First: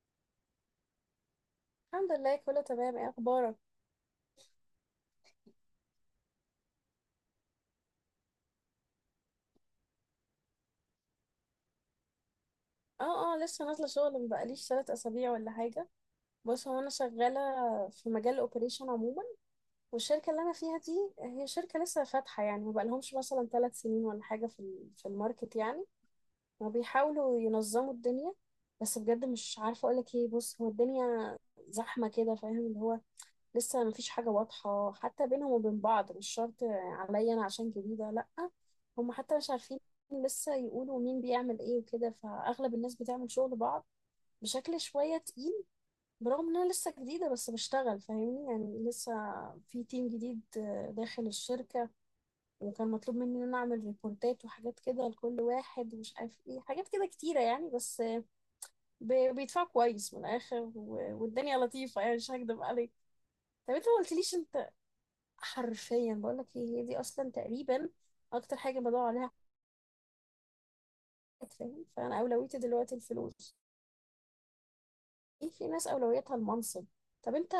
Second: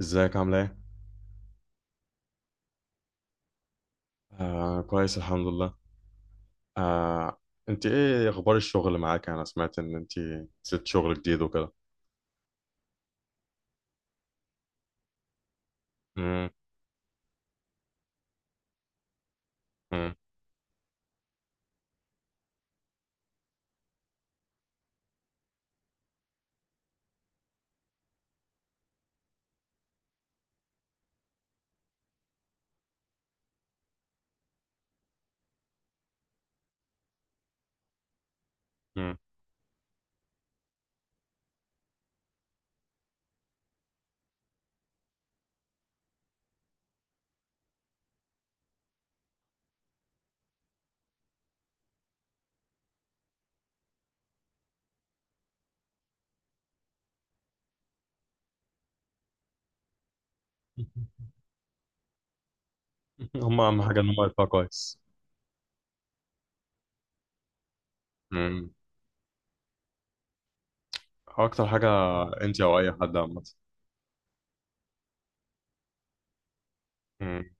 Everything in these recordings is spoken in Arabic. ازيك عامله ايه؟ الحمد لله، كله تمام. ايه اخبارك؟ آه، كويس الحمد لله. آه. انت ايه اخبار الشغل معاك؟ انا سمعت ان انت سبت شغل جديد وكده. اه اه، لسه نازله شغل، مبقاليش 3 اسابيع ولا حاجه. مم، بص، هو انا شغاله في مجال الاوبريشن عموما. مم، والشركه اللي انا فيها دي هي شركه لسه فاتحه، يعني مبقالهمش مثلا 3 سنين ولا حاجه في في الماركت يعني، وبيحاولوا ينظموا الدنيا. بس بجد مش عارفه اقولك ايه. بص، هو الدنيا زحمه كده، فاهم؟ اللي هو لسه مفيش حاجة واضحة حتى بينهم وبين بعض، مش شرط عليا أنا عشان جديدة، لأ. هم مم. حتى مش عارفين لسه، يقولوا مين بيعمل ايه وكده، فأغلب الناس بتعمل شغل بعض بشكل شوية تقيل. برغم إن أنا لسه جديدة بس بشتغل، فاهمني؟ يعني لسه في تيم جديد، داخل الشركة، وكان مطلوب مني إن أنا أعمل ريبورتات وحاجات كده لكل واحد ومش عارف ايه، حاجات كده كتيرة يعني. بس بيدفعوا كويس من الآخر، والدنيا لطيفة يعني، مش هكدب عليك. هم طب اهم انت ما حاجه ان هم قلتليش. يدفعوا كويس. حرفيا بقول لك ايه، هي دي اصلا تقريبا اكتر مم. حاجه بدور عليها في حياتي، اكتر فاهم؟ حاجه. فانا اولويتي انت او اي دلوقتي حد عامه. الفلوس. ايه، في ناس اولويتها المنصب. طب مم. انت،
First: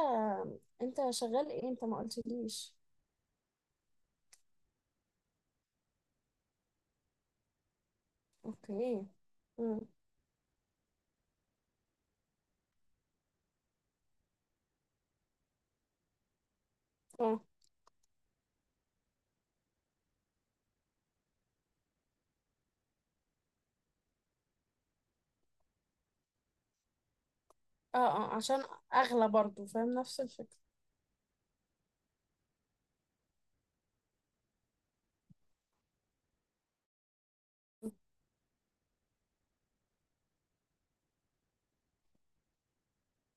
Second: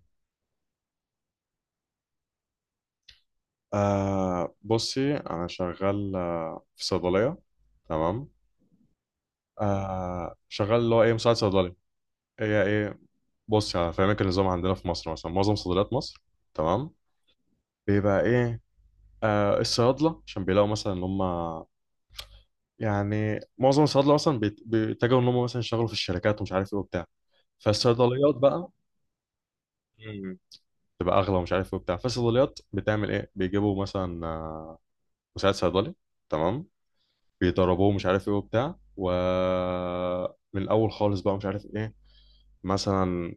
انت شغال ايه؟ انت ما قلتليش. بصي انا شغال في صيدليه. تمام. اوكي. امم. شغال اللي هو ايه مساعد صيدلي. هي ايه؟ بصي هفهمك النظام عندنا في مصر، مثلا معظم صيدليات مصر، تمام، اه بيبقى ايه الصيادله، عشان بيلاقوا مثلا ان هم، يعني معظم الصيادله مثلا بيتجهوا ان هم مثلا يشتغلوا في الشركات، ومش عارف ايه وبتاع، اه اه، فالصيدليات عشان بقى. اغلى برضو، فاهم؟ نفس مم. الفكره. تبقى اغلى ومش عارف ايه وبتاع، فالصيدليات بتعمل ايه، بيجيبوا مثلا مساعد صيدلي. تمام. بيدربوه مش عارف ايه وبتاع، ومن الاول خالص بقى مش عارف ايه، مثلا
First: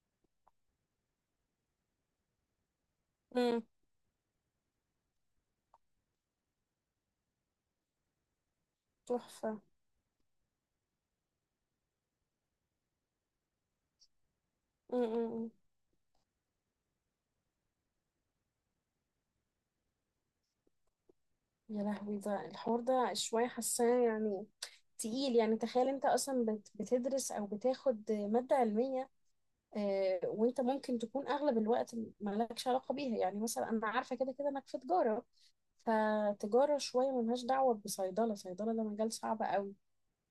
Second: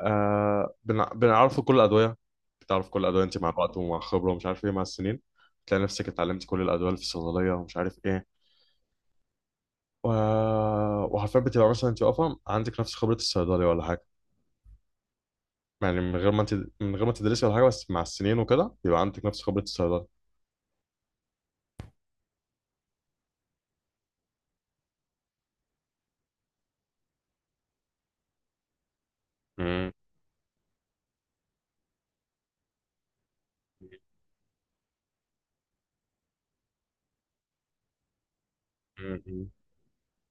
بنعرفه كل الادويه. بتعرف كل الادويه انت مع امم. الوقت ومع الخبره ومش عارف ايه، مع السنين تلاقي نفسك اتعلمت كل الادويه اللي في الصيدليه، ومش عارف ايه. تحفه. و... وحرفيا بتبقى مثلا انت واقفه عندك نفس خبره الصيدلي ولا حاجه. امم. يعني من غير ما انت، من غير ما تدرسي ولا حاجه، بس مع السنين وكده بيبقى عندك نفس خبره الصيدلي. يا لهوي، ده الحوار ده شويه حاساه يعني تقيل. يعني تخيل انت اصلا بتدرس او بتاخد ماده علميه، مم. وانت ممكن تكون اغلب الوقت مالكش علاقه بيها. يعني مثلا انا عارفه كده كده انك في تجاره، فتجاره شويه ملهاش دعوه بصيدله. صيدله ده مجال صعب مم. قوي.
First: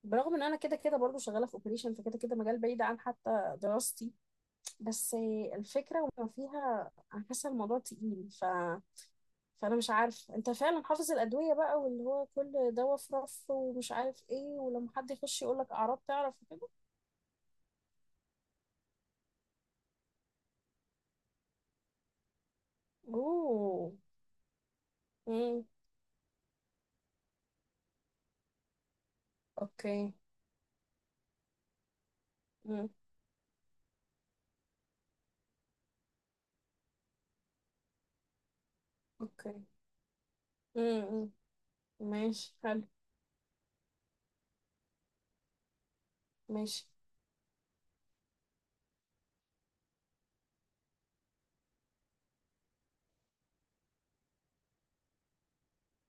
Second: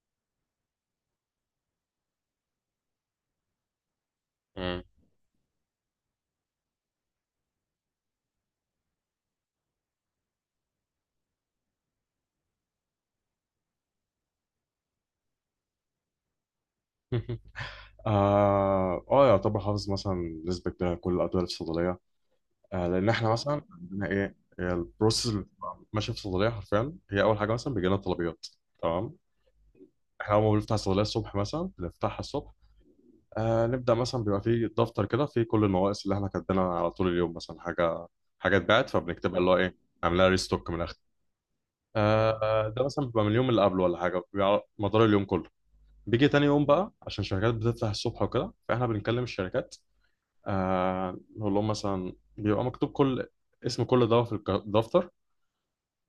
برغم ان انا كده كده برضو شغاله في اوبريشن، فكده كده مجال بعيد عن حتى دراستي. مم. مم. بس الفكره وما فيها، انا حاسه الموضوع تقيل، ف فانا مش عارف. انت فعلا حافظ الادويه بقى، واللي هو كل دواء في رف ومش عارف ايه، ولما حد يخش يقول لك اعراض تعرف كده؟ يعتبر حافظ مثلا نسبه كبيره كل الادويه الصيدليه. لان احنا مثلا اوه. عندنا ايه هي البروسيس اللي امم. بتبقى ماشيه في الصيدليه، حرفيا هي اول حاجه مثلا بيجي لنا طلبيات. تمام. اوكي. احنا اول ما بنفتح الصيدليه الصبح، مثلا بنفتحها الصبح امم. نبدأ مثلا، بيبقى فيه دفتر كده فيه كل النواقص اللي احنا كاتبينها على طول اليوم. مثلا حاجة حاجة اتباعت فبنكتبها، اللي اوكي. هو ايه، عاملها ريستوك من الآخر. امم. ماشي ده حلو. مثلا بيبقى من اليوم اللي قبله ولا حاجة، بيبقى على مدار اليوم كله. بيجي تاني يوم ماشي. بقى، عشان الشركات بتفتح الصبح وكده، فاحنا بنكلم الشركات. نقول لهم مثلا، بيبقى مكتوب كل اسم كل دواء في الدفتر.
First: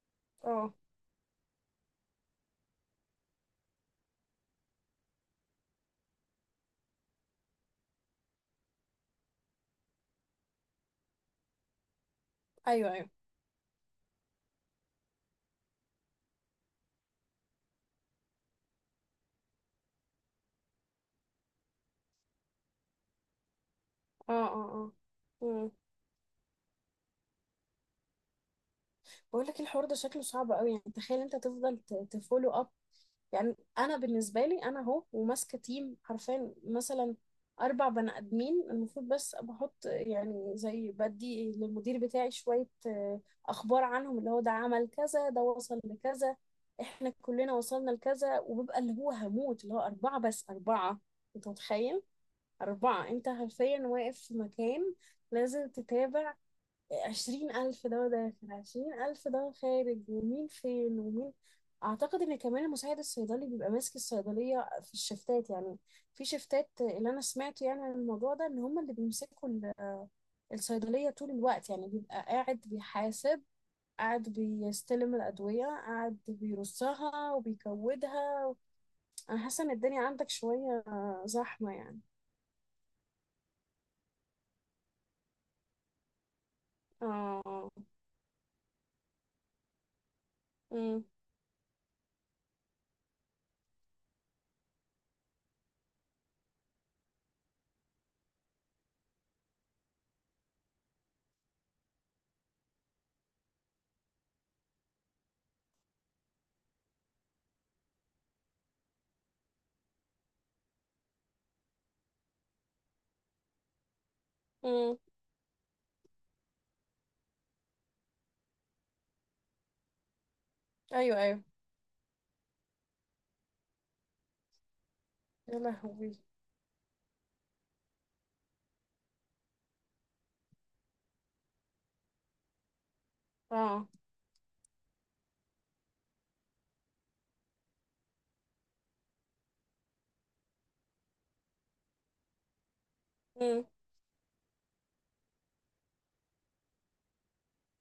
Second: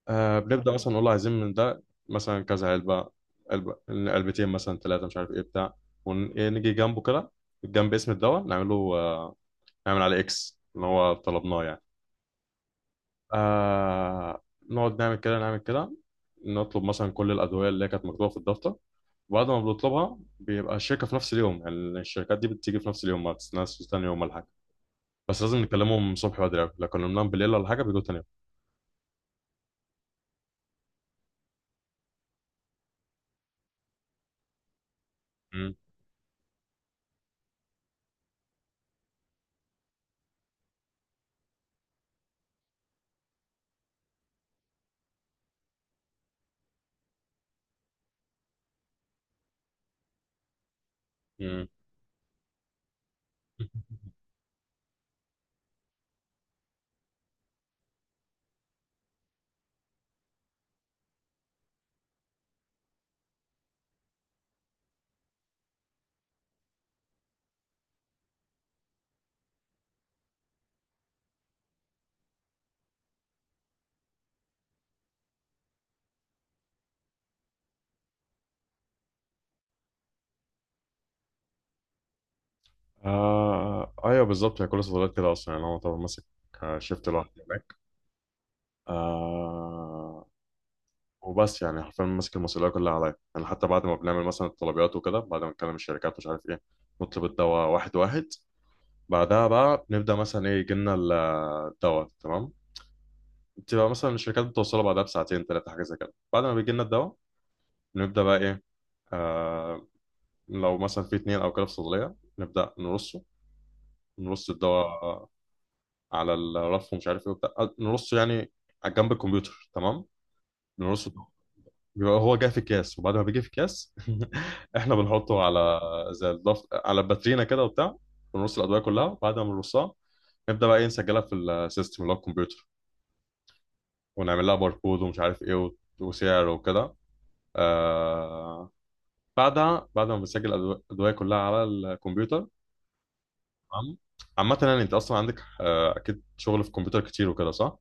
بنبدأ اه. مثلا نقول له عايزين من ده مثلا كذا علبة، علبة علبتين مثلا ثلاثة، مش عارف ايه بتاع. ونيجي جنبه كده، جنب اسم الدواء نعمله، نعمل على اكس اللي هو طلبناه يعني. ايوه ايوه. آه نقعد نعمل كده نعمل كده، نطلب مثلا كل الادويه اللي هي كانت مكتوبه في الدفتر. وبعد ما بنطلبها بيبقى الشركه في نفس اليوم يعني، الشركات دي بتيجي في نفس اليوم، ما بتستناش تاني يوم ولا حاجه. اه اه اه. بس لازم امم. نكلمهم الصبح بدري أوي. لو كلمناهم بالليل ولا حاجه بيجوا تاني يوم. بقول لك، الحوار ده شكله صعب قوي. يعني تخيل انت تفضل تفولو اب، يعني انا بالنسبه لي، انا اهو وماسكه مم. تيم حرفيا مثلا 4 بني ادمين المفروض، بس بحط يعني زي بدي للمدير بتاعي شويه اخبار عنهم، اللي هو ده عمل كذا، ده وصل لكذا، احنا كلنا وصلنا لكذا، وبيبقى اللي هو هموت. اللي هو 4 بس 4، انت مم. متخيل؟ 4، أنت حرفيا واقف في مكان لازم تتابع. 20 ألف ده داخل، 20 ألف ده خارج، ومين فين ومين. أعتقد إن كمان المساعد الصيدلي بيبقى ماسك الصيدلية في الشفتات يعني، في شفتات اللي أنا سمعته يعني عن الموضوع ده، إن هما اللي بيمسكوا الصيدلية طول الوقت يعني. بيبقى قاعد بيحاسب، قاعد بيستلم الأدوية، قاعد بيرصها وبيكودها. أنا حاسة إن الدنيا عندك شوية زحمة يعني. ايوه بالظبط، هي كل الصيدليات كده اصلا، يعني هو طبعا ماسك شيفت لوحده اه. هناك. آه وبس، يعني حرفيا ماسك المسؤوليه كلها عليا، يعني حتى بعد ما بنعمل مثلا الطلبيات وكده، بعد ما نكلم الشركات مش عارف ايه، نطلب الدواء واحد واحد. بعدها بقى نبدا مثلا ايه، يجي لنا الدواء. تمام. بتبقى مثلا الشركات بتوصله بعدها بساعتين ثلاثه حاجه زي كده. بعد ما بيجي لنا الدواء نبدا بقى ايه، آه لو مثلا في اتنين او كده في صيدليه نبدا نرصه، نرص امم. الدواء على الرف ومش عارف ايه وبتاع، نرصه يعني على جنب الكمبيوتر. تمام، نرصه. ايوه ايوه. بيبقى هو جاي في الكاس، وبعد ما بيجي في الكاس احنا بنحطه يا على، لهوي. على باترينا كده وبتاع، ونرص الادويه كلها. وبعد ما بنرصها نبدا بقى ايه، نسجلها في السيستم اللي هو الكمبيوتر، اه. ونعمل لها باركود ومش عارف ايه وسعر وكده. آه... بعدها، بعد ما بنسجل الادويه كلها على الكمبيوتر، امم. تمام. عامة يعني انت اصلا عندك اكيد شغل في الكمبيوتر كتير وكده، صح؟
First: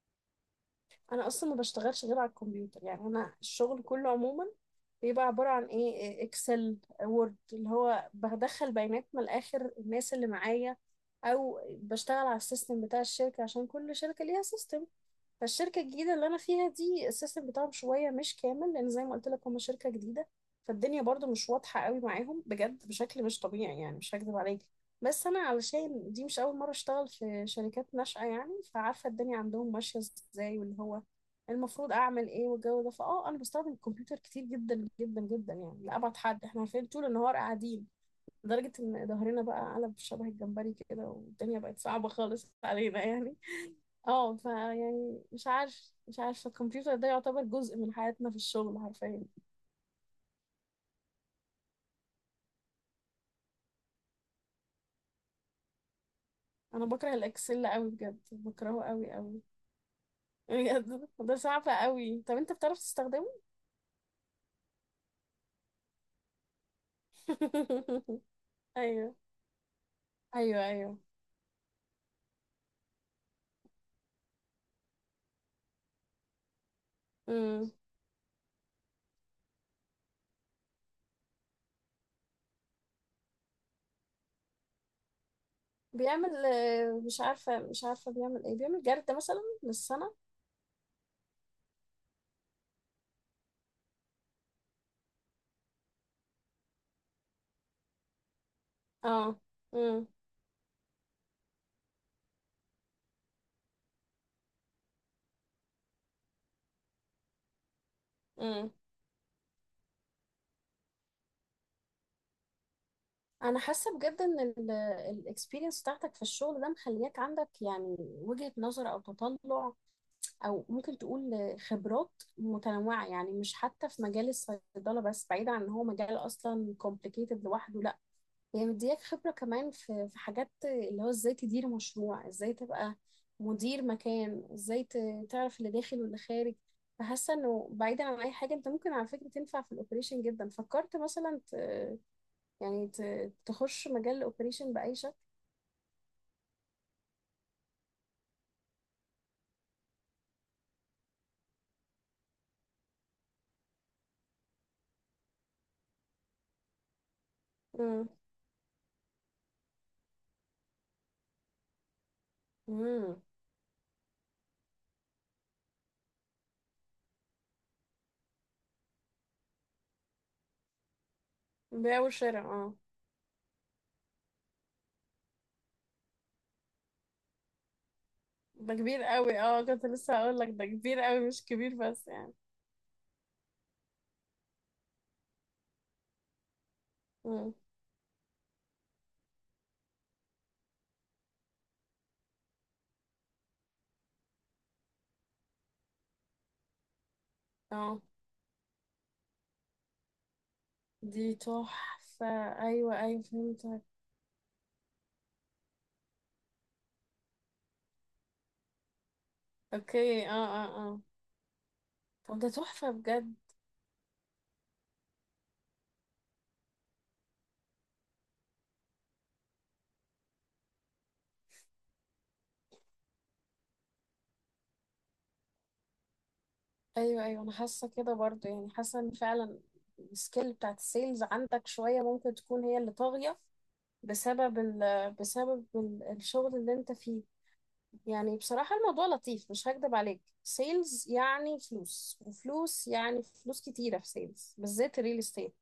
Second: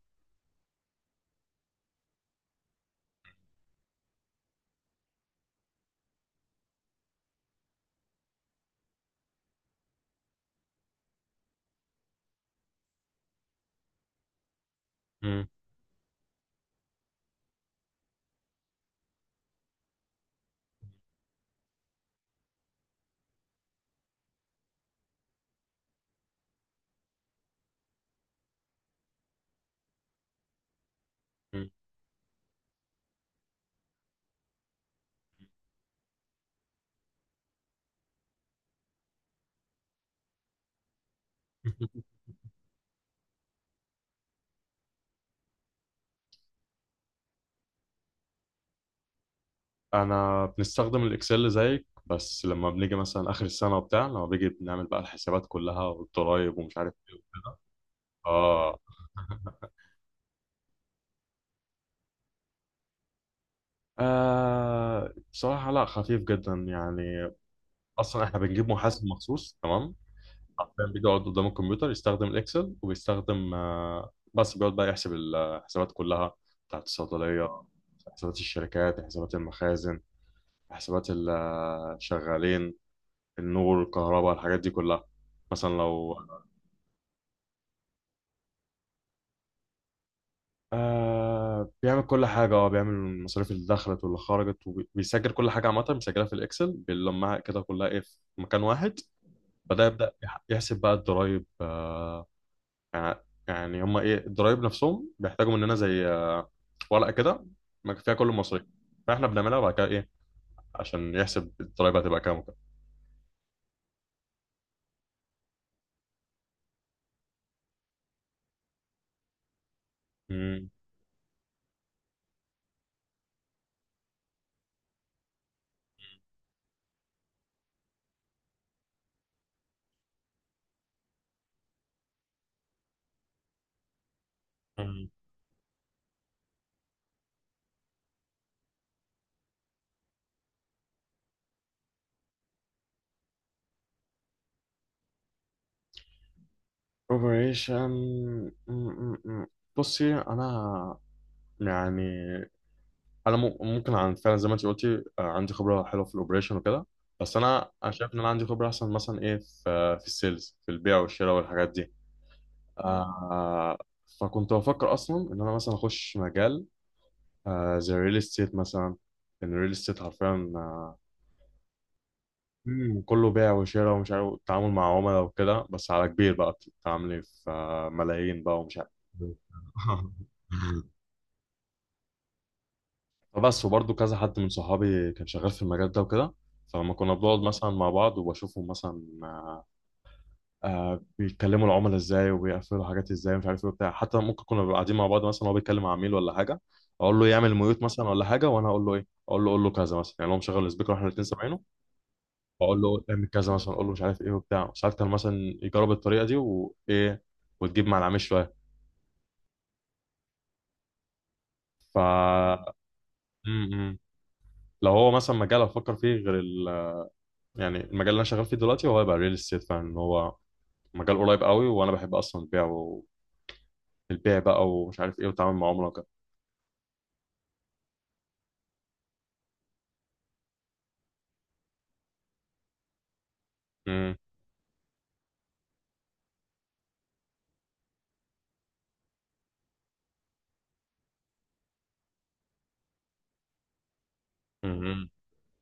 انا اصلا ما بشتغلش غير على الكمبيوتر. يعني انا الشغل كله عموما بيبقى عباره عن ايه، اكسل، وورد، اللي هو بدخل بيانات من الاخر الناس اللي معايا، او بشتغل على السيستم بتاع الشركه، عشان كل شركه ليها سيستم. مم. فالشركة الجديدة اللي أنا فيها دي، السيستم بتاعهم شوية مش كامل، لأن زي ما قلت لك هما شركة جديدة. فالدنيا برضو مش واضحة قوي معاهم، بجد بشكل مش طبيعي يعني، مش هكذب عليك. بس أنا علشان دي مش أول مرة أشتغل في شركات ناشئة يعني، فعارفة الدنيا عندهم ماشية إزاي، واللي هو مم. المفروض أعمل إيه، والجو ده. فأه أنا بستخدم الكمبيوتر كتير جدا جدا جدا يعني، لأبعد حد. إحنا عارفين طول النهار قاعدين لدرجة إن ظهرنا بقى قلب شبه الجمبري كده، والدنيا بقت صعبة خالص علينا يعني. اه، ف يعني مش عارف الكمبيوتر ده يعتبر جزء من حياتنا في الشغل حرفيا. انا بنستخدم الاكسل زيك، بس لما بنيجي مثلا اخر السنه وبتاع، لما بيجي بنعمل بقى الحسابات كلها والضرايب ومش انا عارف بكره ايه وكده. الاكسل قوي، بجد اه. بكرهه قوي قوي. بجد، ده صعب قوي. طب انت بتعرف تستخدمه؟ بصراحة لا، خفيف جدا يعني. أصلا إحنا بنجيب محاسب ايوه. مخصوص. تمام، ايوه حرفيا ايوه. بيقعد قدام الكمبيوتر يستخدم الإكسل، وبيستخدم بس بيقعد بقى يحسب الحسابات كلها بتاعت الصيدلية، امم. حسابات الشركات، حسابات المخازن، حسابات الشغالين، النور، الكهرباء، الحاجات دي كلها. مثلا لو بيعمل مش عارفه بيعمل ايه، بيعمل جرد مثلا للسنه. بيعمل كل حاجة، بيعمل المصاريف اللي دخلت واللي خرجت، وبيسجل كل حاجة عامة، بيسجلها في الإكسل، بيلمها كده كلها إيه في مكان واحد. اه. بعدها امم. يبدأ يحسب بقى الضرايب يعني، يعني هما إيه الضرايب نفسهم بيحتاجوا مننا زي ورقة كده ما فيها كل المصاريف، امم. فإحنا بنعملها بعد كده إيه عشان يحسب الضرايب هتبقى كام وكده. انا حاسه بجد ان الاكسبيرينس بتاعتك في الشغل ده مخلياك عندك يعني وجهة نظر، او تطلع، او مم. ممكن تقول خبرات متنوعه. يعني مش حتى في مجال الصيدله بس، بعيد عن ان هو مجال اصلا complicated لوحده، لا، هي يعني مدياك خبره كمان في في حاجات اللي هو ازاي تدير مشروع، ازاي تبقى مدير مكان، ازاي مم. تعرف اللي داخل واللي خارج. فحاسه انه بعيدا عن اي حاجه، انت ممكن على فكره تنفع في الاوبريشن جدا. فكرت مثلا يعني تخش مجال الاوبريشن باي شكل؟ أوبريشن. مم، مم، مم. بصي أنا، يعني انا ممكن عن فعلا زي ما انت قلتي، عندي خبره حلوه في الاوبريشن وكده. بس انا امم. شايف ان انا عندي خبره احسن مثلا ايه في السيلز، في البيع والشراء والحاجات دي. امم. آه فكنت بفكر اصلا ان انا مثلا اخش مجال، زي الريل استيت مثلا، ان الريل استيت حرفيا. آه، بيع وشراء، اه. مم، كله بيع وشراء ومش عارف، التعامل مع عملاء وكده، بس على كبير بقى بتتعاملي في ملايين بقى ده ومش عارف. كبير قوي، اه. كنت لسه هقول لك ده كبير قوي، مش كبير بس يعني. فبس، وبرضه كذا حد من صحابي كان شغال في المجال ده وكده، فلما كنا بنقعد مم. مثلا مع بعض وبشوفهم مثلا بيتكلموا العملاء ازاي وبيقفلوا حاجات ازاي مش عارف ايه وبتاع. حتى ممكن كنا بنبقى قاعدين مع بعض، مثلا هو بيتكلم مع عميل ولا حاجه، اقول له يعمل ميوت اه. مثلا ولا حاجه، وانا اقول له ايه، اقول له كذا مثلا، يعني هو مشغل السبيكر واحنا الاثنين دي سامعينه، تحفة. واقول ايوه له ايوه اعمل كذا مثلا، فهمتك. اقول له مش عارف ايه وبتاع. ساعات كان مثلا يجرب الطريقه دي، وايه، وتجيب مع العميل شويه. اوكي. اه. اه. اه. ف طب ده م- تحفة بجد. م. لو هو مثلا مجال افكر فيه غير، يعني المجال اللي انا شغال فيه دلوقتي، هو هيبقى ريل استيت فعلا، إن هو مجال قريب قوي وانا بحب اصلا البيع، والبيع بقى ومش عارف ايه، والتعامل مع عملاء وكده. ايوه ايوه، انا حاسة كده برضو، يعني حاسة ان فعلا السكيل بتاعت السيلز عندك شوية ممكن تكون هي اللي طاغية مم، بسبب ال بسبب الشغل اللي انت فيه. يعني بصراحة الموضوع لطيف، مش هكدب عليك. سيلز يعني فلوس وفلوس، يعني فلوس كتيرة في سيلز بالذات مم، الريل استيت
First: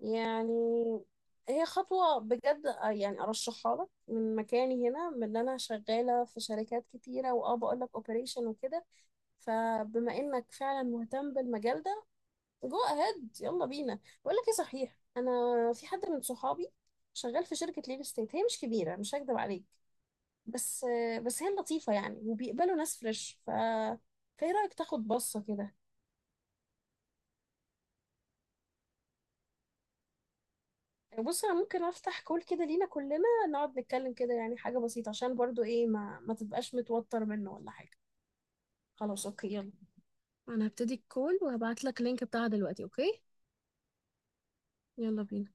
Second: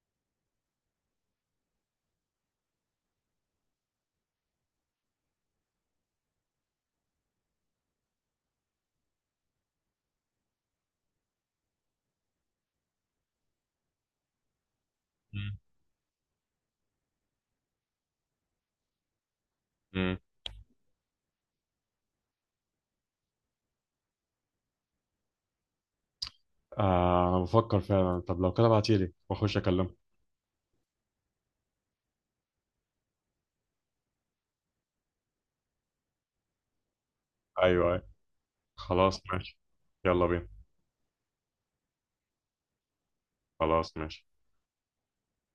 يعني. هي خطوة بجد، يعني أرشحها لك من مكاني هنا، من اللي أنا شغالة في شركات كتيرة، وأه بقول لك أوبريشن وكده. فبما إنك فعلا مهتم بالمجال ده، جو أهيد يلا بينا. بقول لك إيه، صحيح أنا مم، في حد من صحابي شغال في شركة ليل ستيت، هي مش كبيرة مش هكدب عليك، مم. بس هي لطيفة يعني، وبيقبلوا ناس فريش. ف فإيه رأيك تاخد بصة كده؟ انا بفكر فعلا. طب لو كده ابعتيلي واخش اكلمه. بص، انا ممكن افتح كول كده لينا كلنا، نقعد نتكلم كده، يعني حاجة بسيطة، عشان برضو ايه، ما تبقاش متوتر منه ولا ايوه، حاجة. أيوة. خلاص خلاص اوكي ماشي. يلا. يلا بينا. انا هبتدي الكول وهبعت لك اللينك بتاعها دلوقتي، اوكي؟ خلاص ماشي. يلا بينا.